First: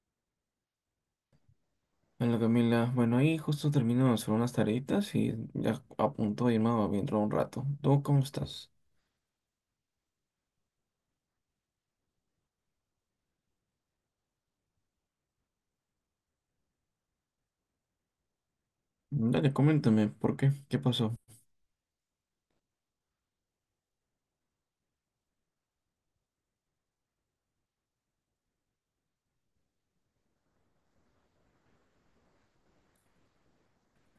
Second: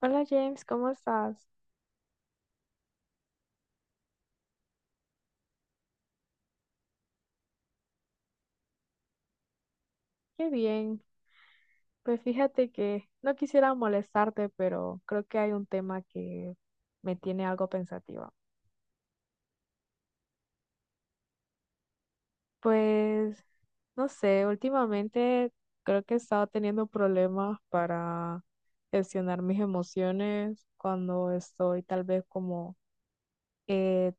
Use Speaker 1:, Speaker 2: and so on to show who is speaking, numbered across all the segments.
Speaker 1: Hola James, ¿cómo estás?
Speaker 2: Hola Camila, bueno ahí justo termino de hacer unas tareitas y ya a punto de irme a dentro de un rato. ¿Tú cómo estás?
Speaker 1: Qué bien. Pues fíjate que no quisiera molestarte, pero creo que hay un tema que me tiene algo pensativa.
Speaker 2: Dale, coméntame, ¿por qué? ¿Qué pasó?
Speaker 1: Pues no sé, últimamente creo que he estado teniendo problemas para gestionar mis emociones cuando estoy tal vez como eh,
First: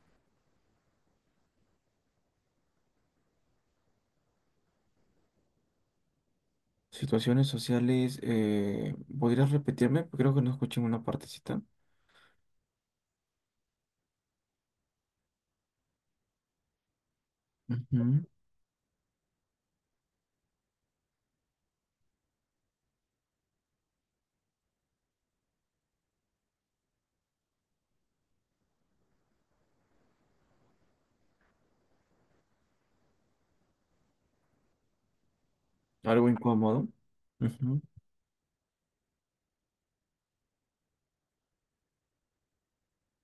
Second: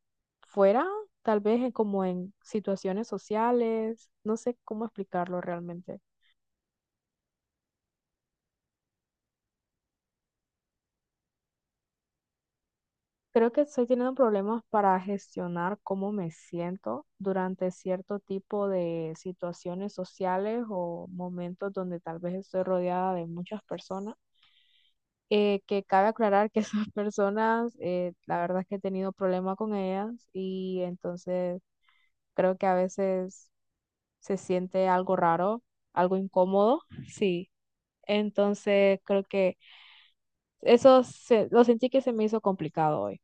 Speaker 1: fuera, tal vez como en situaciones sociales. No sé cómo explicarlo realmente.
Speaker 2: Situaciones sociales, ¿podrías repetirme? Creo que no escuché una partecita.
Speaker 1: Creo que estoy teniendo problemas para gestionar cómo me siento durante cierto
Speaker 2: Ujú.
Speaker 1: tipo de situaciones sociales o momentos donde tal vez estoy rodeada de muchas personas. Que cabe aclarar que esas personas, la verdad es que he tenido problemas con ellas y entonces creo que a veces se siente algo raro, algo
Speaker 2: Algo
Speaker 1: incómodo,
Speaker 2: incómodo.
Speaker 1: sí.
Speaker 2: Ujú.
Speaker 1: Entonces creo que eso lo sentí que se me hizo complicado hoy.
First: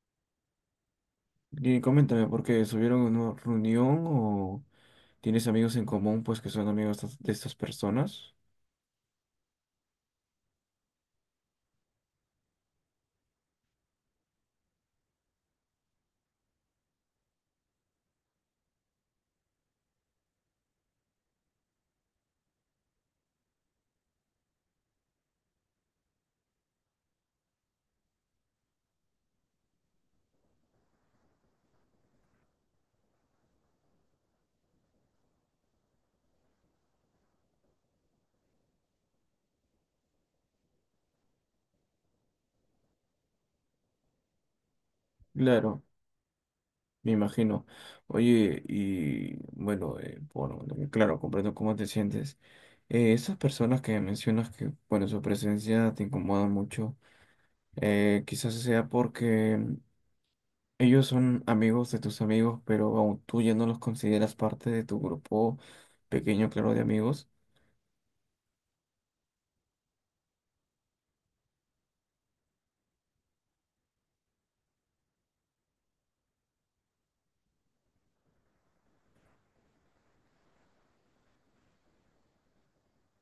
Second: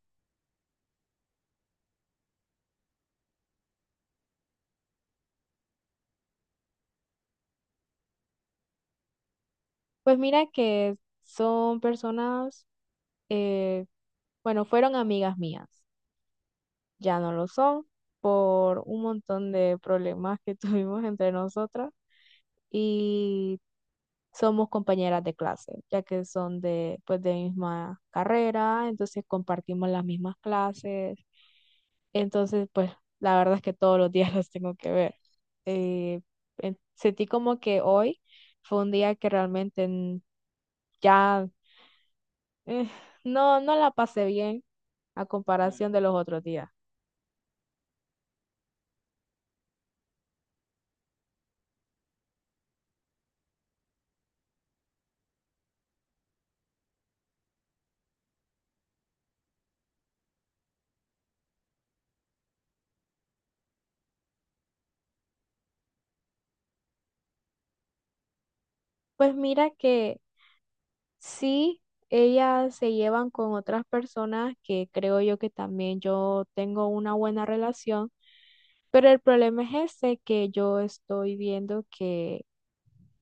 Speaker 2: Y coméntame, ¿por qué subieron a una reunión o tienes amigos en común pues que son amigos de estas personas?
Speaker 1: Pues mira que son personas eh, bueno, fueron amigas mías, ya no lo son por un montón de problemas que tuvimos entre nosotras y somos compañeras de clase, ya que son de, pues, de misma carrera, entonces compartimos las mismas clases, entonces pues la verdad es que todos los días las tengo que ver. Eh, Sentí como que hoy fue un día que realmente ya, eh, no la pasé bien a
Speaker 2: Claro.
Speaker 1: comparación de los otros días.
Speaker 2: Me imagino. Oye, y bueno, bueno, claro, comprendo cómo te sientes. Esas personas que mencionas que, bueno, su presencia te incomoda mucho, quizás sea porque ellos son amigos de tus amigos, pero aún tú ya no los consideras parte de tu grupo pequeño, claro, de amigos.
Speaker 1: Pues mira que sí, ellas se llevan con otras personas que creo yo que también yo tengo una buena relación, pero el problema es ese que yo estoy viendo que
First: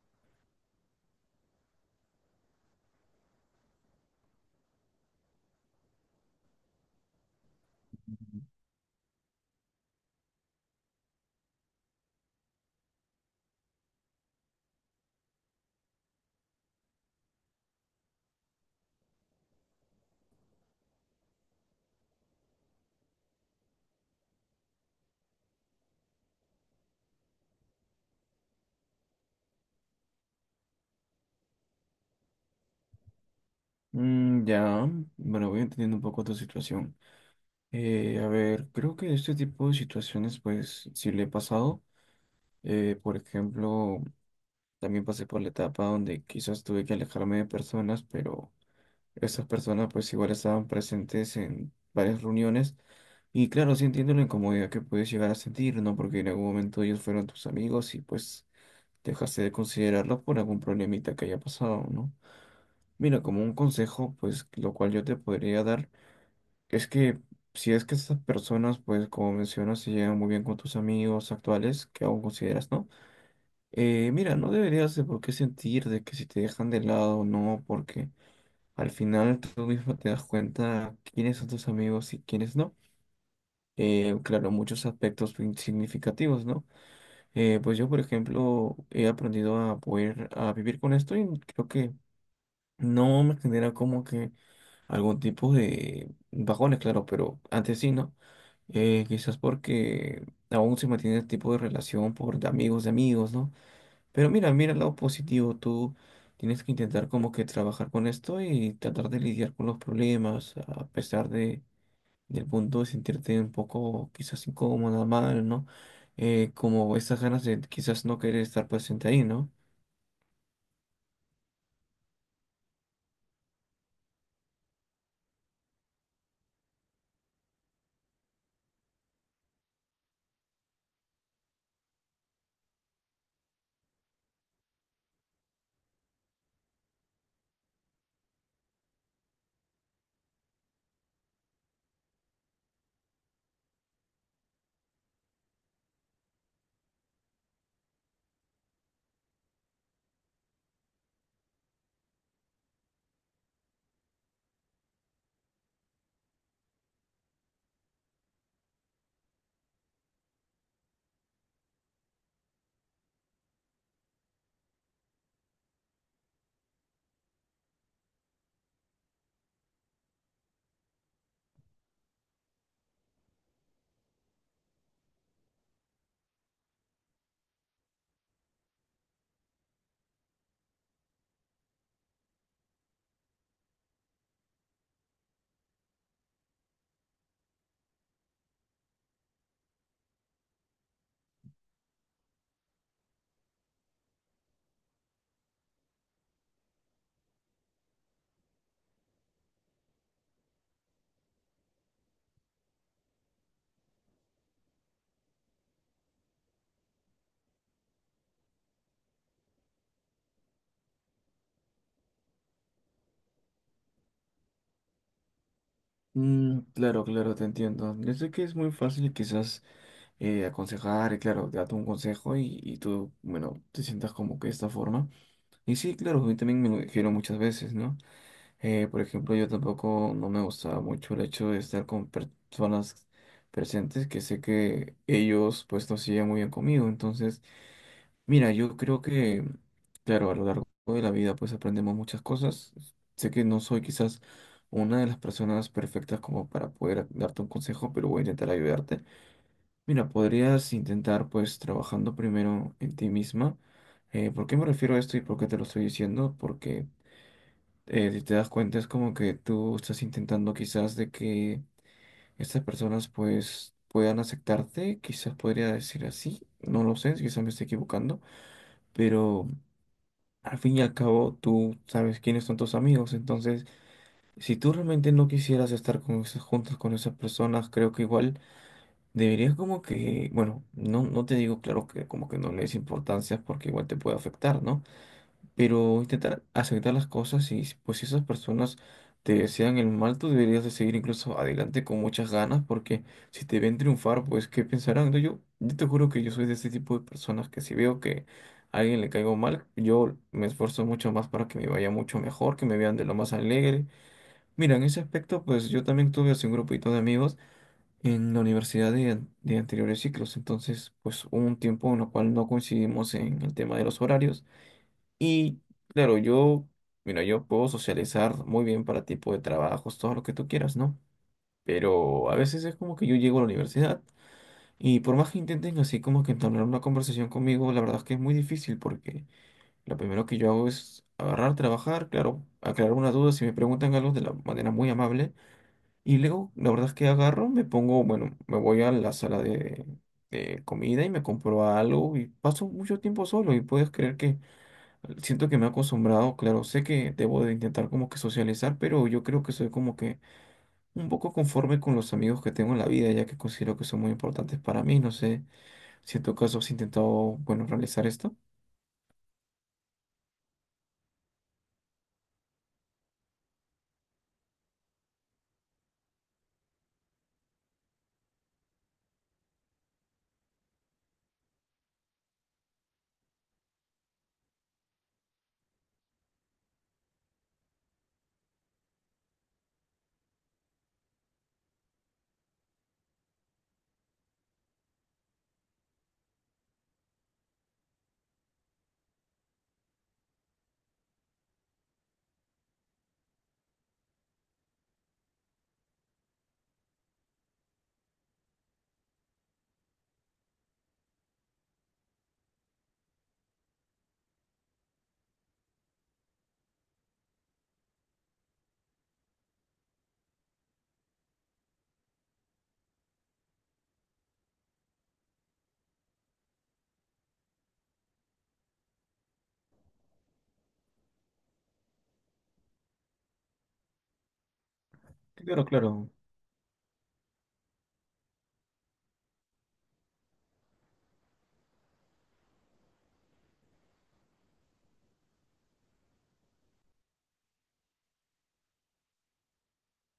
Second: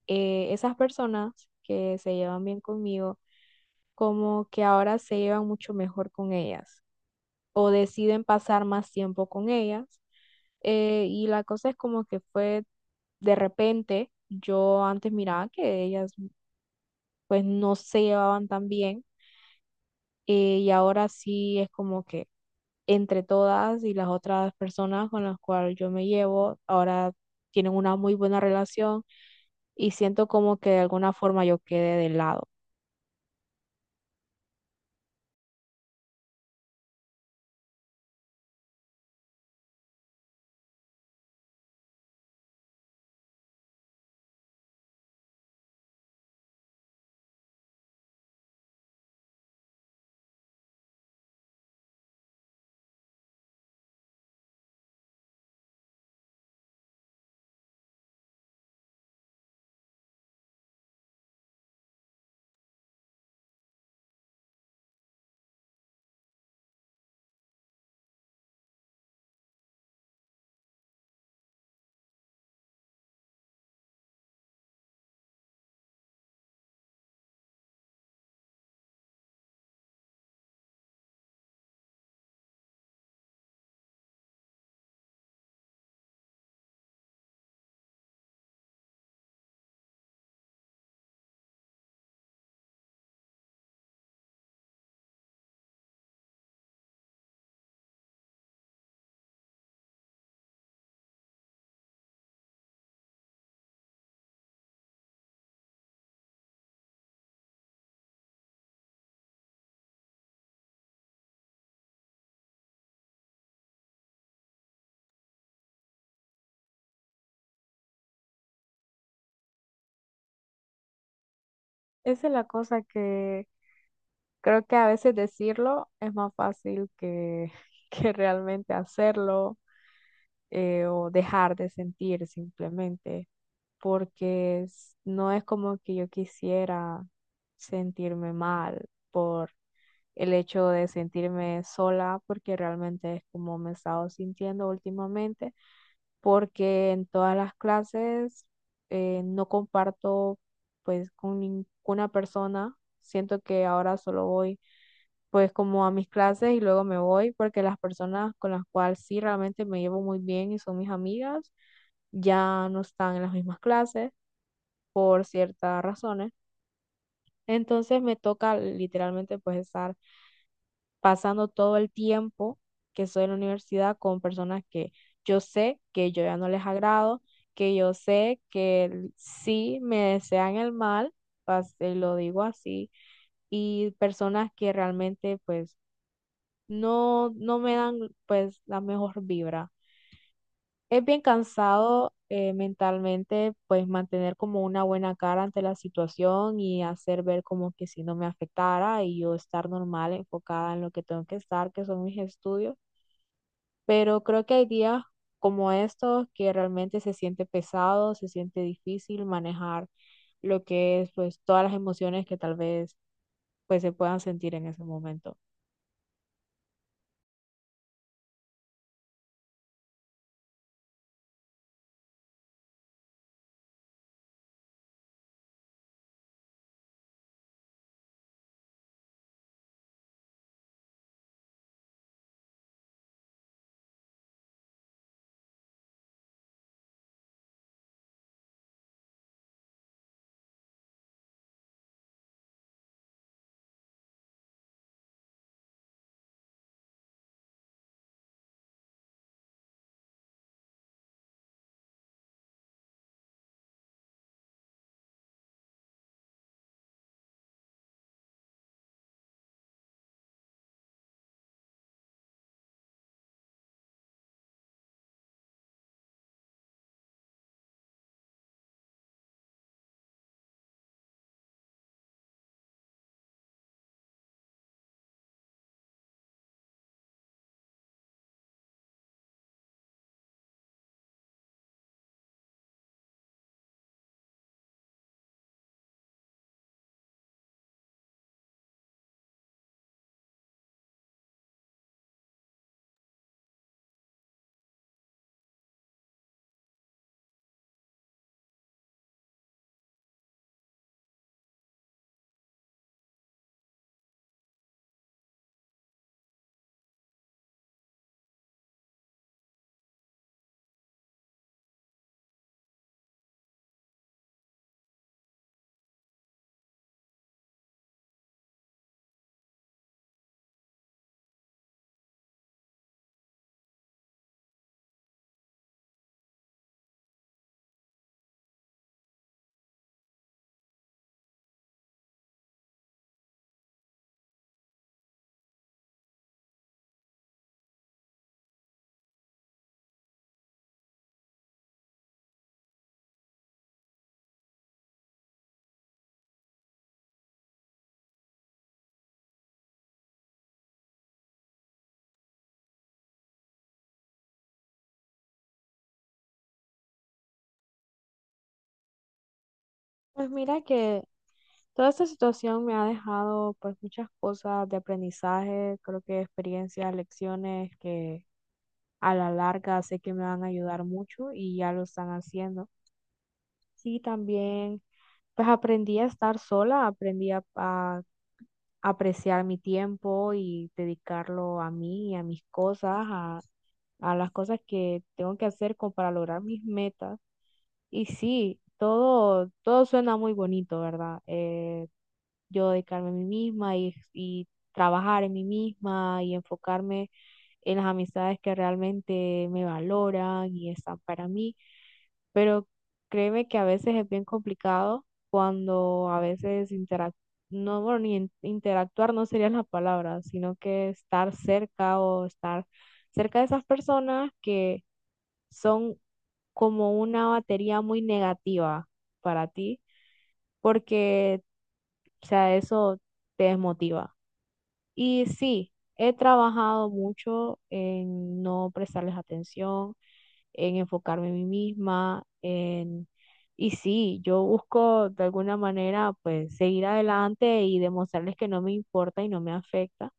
Speaker 1: esas personas que se llevan bien conmigo, como que ahora se llevan mucho mejor con ellas o deciden pasar más tiempo con ellas. Y la cosa es como que fue de repente, yo antes miraba que ellas pues no se llevaban tan bien, y ahora sí es como que entre todas y las otras personas con las cuales yo me llevo, ahora tienen una muy buena relación y siento como que de alguna forma yo quedé de lado.
Speaker 2: Ya, bueno, voy entendiendo un poco tu situación. A ver, creo que este tipo de situaciones, pues, sí le he pasado. Por ejemplo, también pasé por la etapa donde quizás tuve que alejarme de personas, pero esas personas pues igual estaban presentes en varias reuniones. Y claro, sí entiendo la incomodidad que puedes llegar a sentir, ¿no? Porque en algún momento ellos fueron tus amigos y pues dejaste de considerarlos por algún problemita que haya pasado, ¿no? Mira, como un consejo, pues lo cual yo te podría dar es que si es que esas personas, pues como mencionas, se llevan muy bien con tus amigos actuales, que aún consideras, ¿no? Mira, no deberías de por qué sentir de que si te dejan de lado o no, porque al final tú mismo te das cuenta quiénes son tus amigos y quiénes no. Claro, muchos aspectos significativos, ¿no? Pues yo, por ejemplo, he aprendido a poder a vivir con esto y creo que no me genera como que algún tipo de bajones, claro, pero antes sí, ¿no? Quizás porque aún se mantiene el tipo de relación por de amigos, ¿no? Pero mira, mira el lado positivo, tú tienes que intentar como que trabajar con esto y tratar de lidiar con los problemas, a pesar de, del punto de sentirte un poco quizás incómoda, mal, ¿no? Como esas ganas de quizás no querer estar presente ahí, ¿no?
Speaker 1: Esa es la cosa que creo que a veces decirlo es más fácil que, que realmente hacerlo, o dejar de sentir simplemente, porque no es como que yo quisiera sentirme mal por el hecho de sentirme sola, porque realmente es como me he estado sintiendo últimamente, porque en todas las clases no comparto pues con ninguna persona. Siento que ahora solo voy pues como a mis clases y luego me voy porque las personas con las cuales sí realmente me llevo muy bien y son mis amigas ya no están en las mismas clases por ciertas razones. Entonces me toca literalmente pues estar pasando todo el tiempo que soy en la universidad con personas que yo sé que yo ya no les agrado, que yo sé que sí me desean el mal, lo digo así, y personas que realmente pues no me dan pues la mejor vibra. Es bien cansado, mentalmente pues mantener como una buena cara ante la situación y hacer ver como que si no me afectara y yo estar normal, enfocada en lo que tengo que estar, que son mis estudios, pero creo que hay días como estos que realmente se siente pesado, se siente difícil manejar lo que es pues todas las emociones que tal vez pues se puedan sentir en ese momento.
Speaker 2: Claro, claro, te entiendo. Yo sé que es muy fácil quizás aconsejar, y claro, darte un consejo y tú, bueno, te sientas como que de esta forma. Y sí, claro, a mí también me lo dijeron muchas veces, ¿no? Por ejemplo, yo tampoco no me gustaba mucho el hecho de estar con personas presentes que sé que ellos pues no se llevan muy bien conmigo. Entonces, mira, yo creo que, claro, a lo largo de la vida pues aprendemos muchas cosas. Sé que no soy quizás una de las personas perfectas como para poder darte un consejo, pero voy a intentar ayudarte. Mira, podrías intentar pues trabajando primero en ti misma. ¿Por qué me refiero a esto y por qué te lo estoy diciendo? Porque si te das cuenta, es como que tú estás intentando quizás de que estas personas pues puedan aceptarte, quizás podría decir así, no lo sé, quizás me estoy equivocando, pero al fin y al cabo tú sabes quiénes son tus amigos, entonces si tú realmente no quisieras estar con esas juntas con esas personas, creo que igual deberías como que, bueno, no, no te digo claro que como que no le des importancia porque igual te puede afectar, ¿no? Pero intentar aceptar las cosas y pues si esas personas te desean el mal, tú deberías de seguir incluso adelante con muchas ganas porque si te ven triunfar, pues ¿qué pensarán? No, yo te juro que yo soy de este tipo de personas que si veo que a alguien le caigo mal, yo me esfuerzo mucho más para que me vaya mucho mejor, que me vean de lo más alegre. Mira, en ese aspecto, pues yo también tuve así un grupito de amigos en la universidad de anteriores ciclos, entonces pues hubo un tiempo en el cual no coincidimos en el tema de los horarios. Y claro, yo, mira, yo puedo socializar muy bien para tipo de trabajos, todo lo que tú quieras, ¿no? Pero a veces es como que yo llego a la universidad y por más que intenten así como que entablar una conversación conmigo, la verdad es que es muy difícil porque lo primero que yo hago es agarrar, trabajar, claro, aclarar una duda si me preguntan algo de la manera muy amable y luego la verdad es que agarro, me pongo, bueno, me voy a la sala de comida y me compro algo y paso mucho tiempo solo y puedes creer que. Siento que me he acostumbrado, claro, sé que debo de intentar como que socializar, pero yo creo que soy como que un poco conforme con los amigos que tengo en la vida, ya que considero que son muy importantes para mí, no sé si en tu caso has intentado, bueno, realizar esto.
Speaker 1: Pues mira que toda esta situación me ha dejado pues muchas cosas de aprendizaje, creo que experiencias, lecciones que a la larga sé que me van a ayudar mucho y ya lo están haciendo. Sí, también pues aprendí a estar sola, aprendí a apreciar mi tiempo y dedicarlo a mí y a mis cosas, a las cosas que tengo que hacer como para lograr mis metas. Y sí, todo, todo suena muy bonito, ¿verdad? Yo dedicarme a mí misma y trabajar en mí misma y enfocarme en las amistades que realmente me valoran y están para mí, pero créeme que a veces es bien complicado cuando a veces interac no, bueno, ni interactuar no sería la palabra, sino que estar cerca o estar cerca de esas personas que son como una batería muy negativa para ti, porque, o sea, eso te desmotiva. Y
Speaker 2: Claro,
Speaker 1: sí,
Speaker 2: claro,
Speaker 1: he trabajado mucho en no prestarles atención, en enfocarme en mí misma, en... Y sí, yo busco de alguna manera pues seguir adelante y demostrarles que no me importa y no me afecta,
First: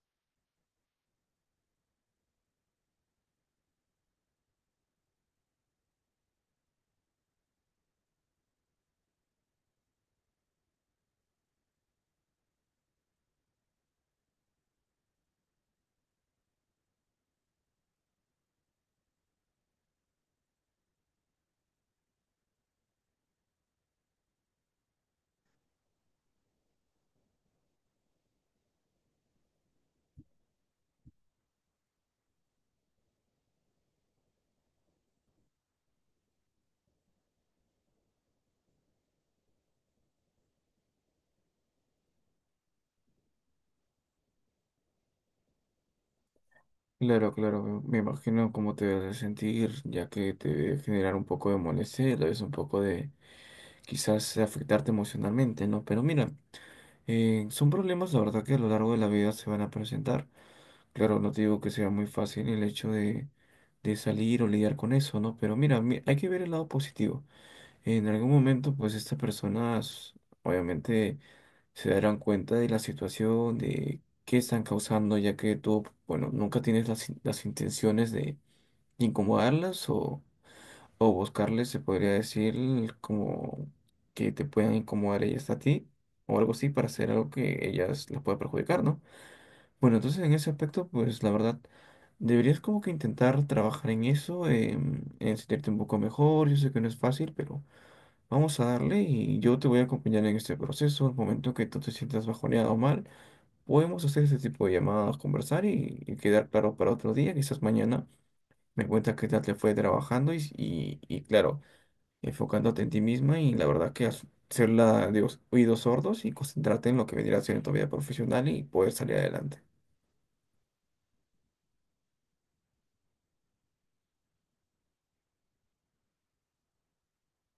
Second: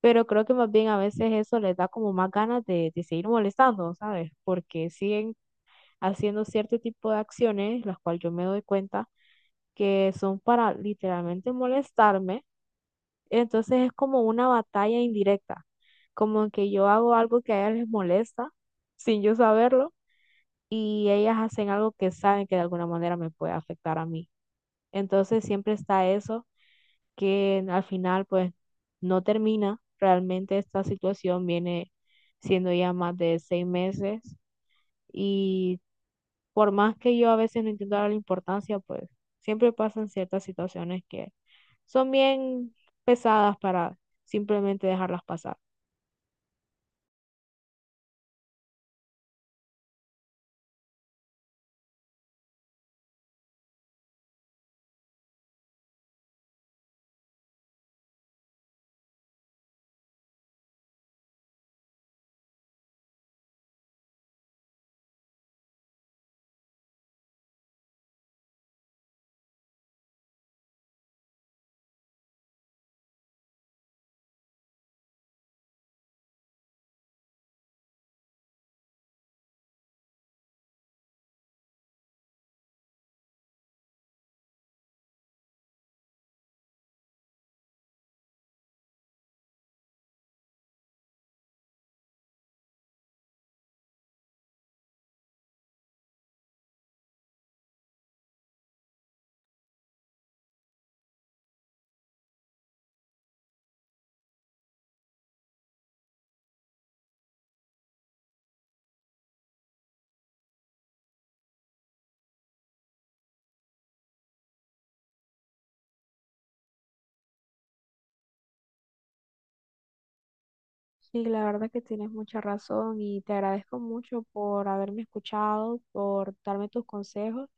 Speaker 1: pero creo que más bien a veces eso les da como más ganas de seguir molestando, ¿sabes? Porque siguen haciendo cierto tipo de acciones, las cuales yo me doy cuenta que son para literalmente molestarme, entonces es como una batalla indirecta, como que yo hago algo que a ellas les molesta sin yo saberlo y ellas hacen algo que saben que de alguna manera me puede afectar a mí. Entonces siempre está eso que al final pues no termina. Realmente esta situación viene siendo ya más de 6 meses y por más que yo a veces no intento darle importancia, pues siempre pasan ciertas situaciones que son bien pesadas para simplemente dejarlas pasar.
Speaker 2: claro, claro, me imagino cómo te debes de sentir, ya que te debe generar un poco de molestia, y a la vez un poco de quizás afectarte emocionalmente, ¿no? Pero mira. Son problemas, la verdad, que a lo largo de la vida se van a presentar. Claro, no te digo que sea muy fácil el hecho de salir o lidiar con eso, ¿no? Pero mira, hay que ver el lado positivo. En algún momento, pues estas personas obviamente se darán cuenta de la situación, de qué están causando, ya que tú, bueno, nunca tienes las intenciones de incomodarlas o buscarle, se podría decir como que te puedan incomodar ellas a ti o algo así para hacer algo que ellas las pueda perjudicar, ¿no? Bueno, entonces en ese aspecto, pues la verdad, deberías como que intentar trabajar en eso, en sentirte un poco mejor. Yo sé que no es fácil, pero vamos a darle y yo te voy a acompañar en este proceso. Al momento que tú te sientas bajoneado o mal, podemos hacer ese tipo de llamadas, conversar y quedar claro para otro día, quizás mañana. Me cuentas qué tal te fue trabajando y claro enfocándote en ti misma y la verdad que ser la de los oídos sordos y concentrarte en lo que vendría a ser en tu vida profesional y poder salir adelante.
Speaker 1: Sí, la verdad que tienes mucha razón y te agradezco mucho por haberme escuchado, por darme tus consejos,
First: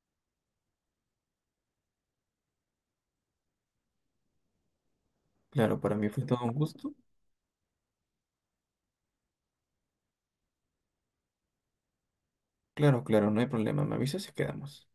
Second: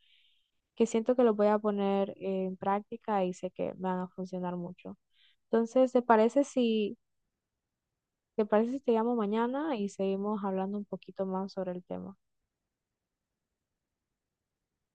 Speaker 1: que siento que los voy a poner en práctica y sé que me van a funcionar mucho.
Speaker 2: Claro,
Speaker 1: Entonces,
Speaker 2: para
Speaker 1: ¿te
Speaker 2: mí fue todo
Speaker 1: parece
Speaker 2: un gusto.
Speaker 1: si, te parece si te llamo mañana y seguimos hablando un poquito más sobre el tema?
Speaker 2: Claro, claro, no hay problema. Me avisas y quedamos.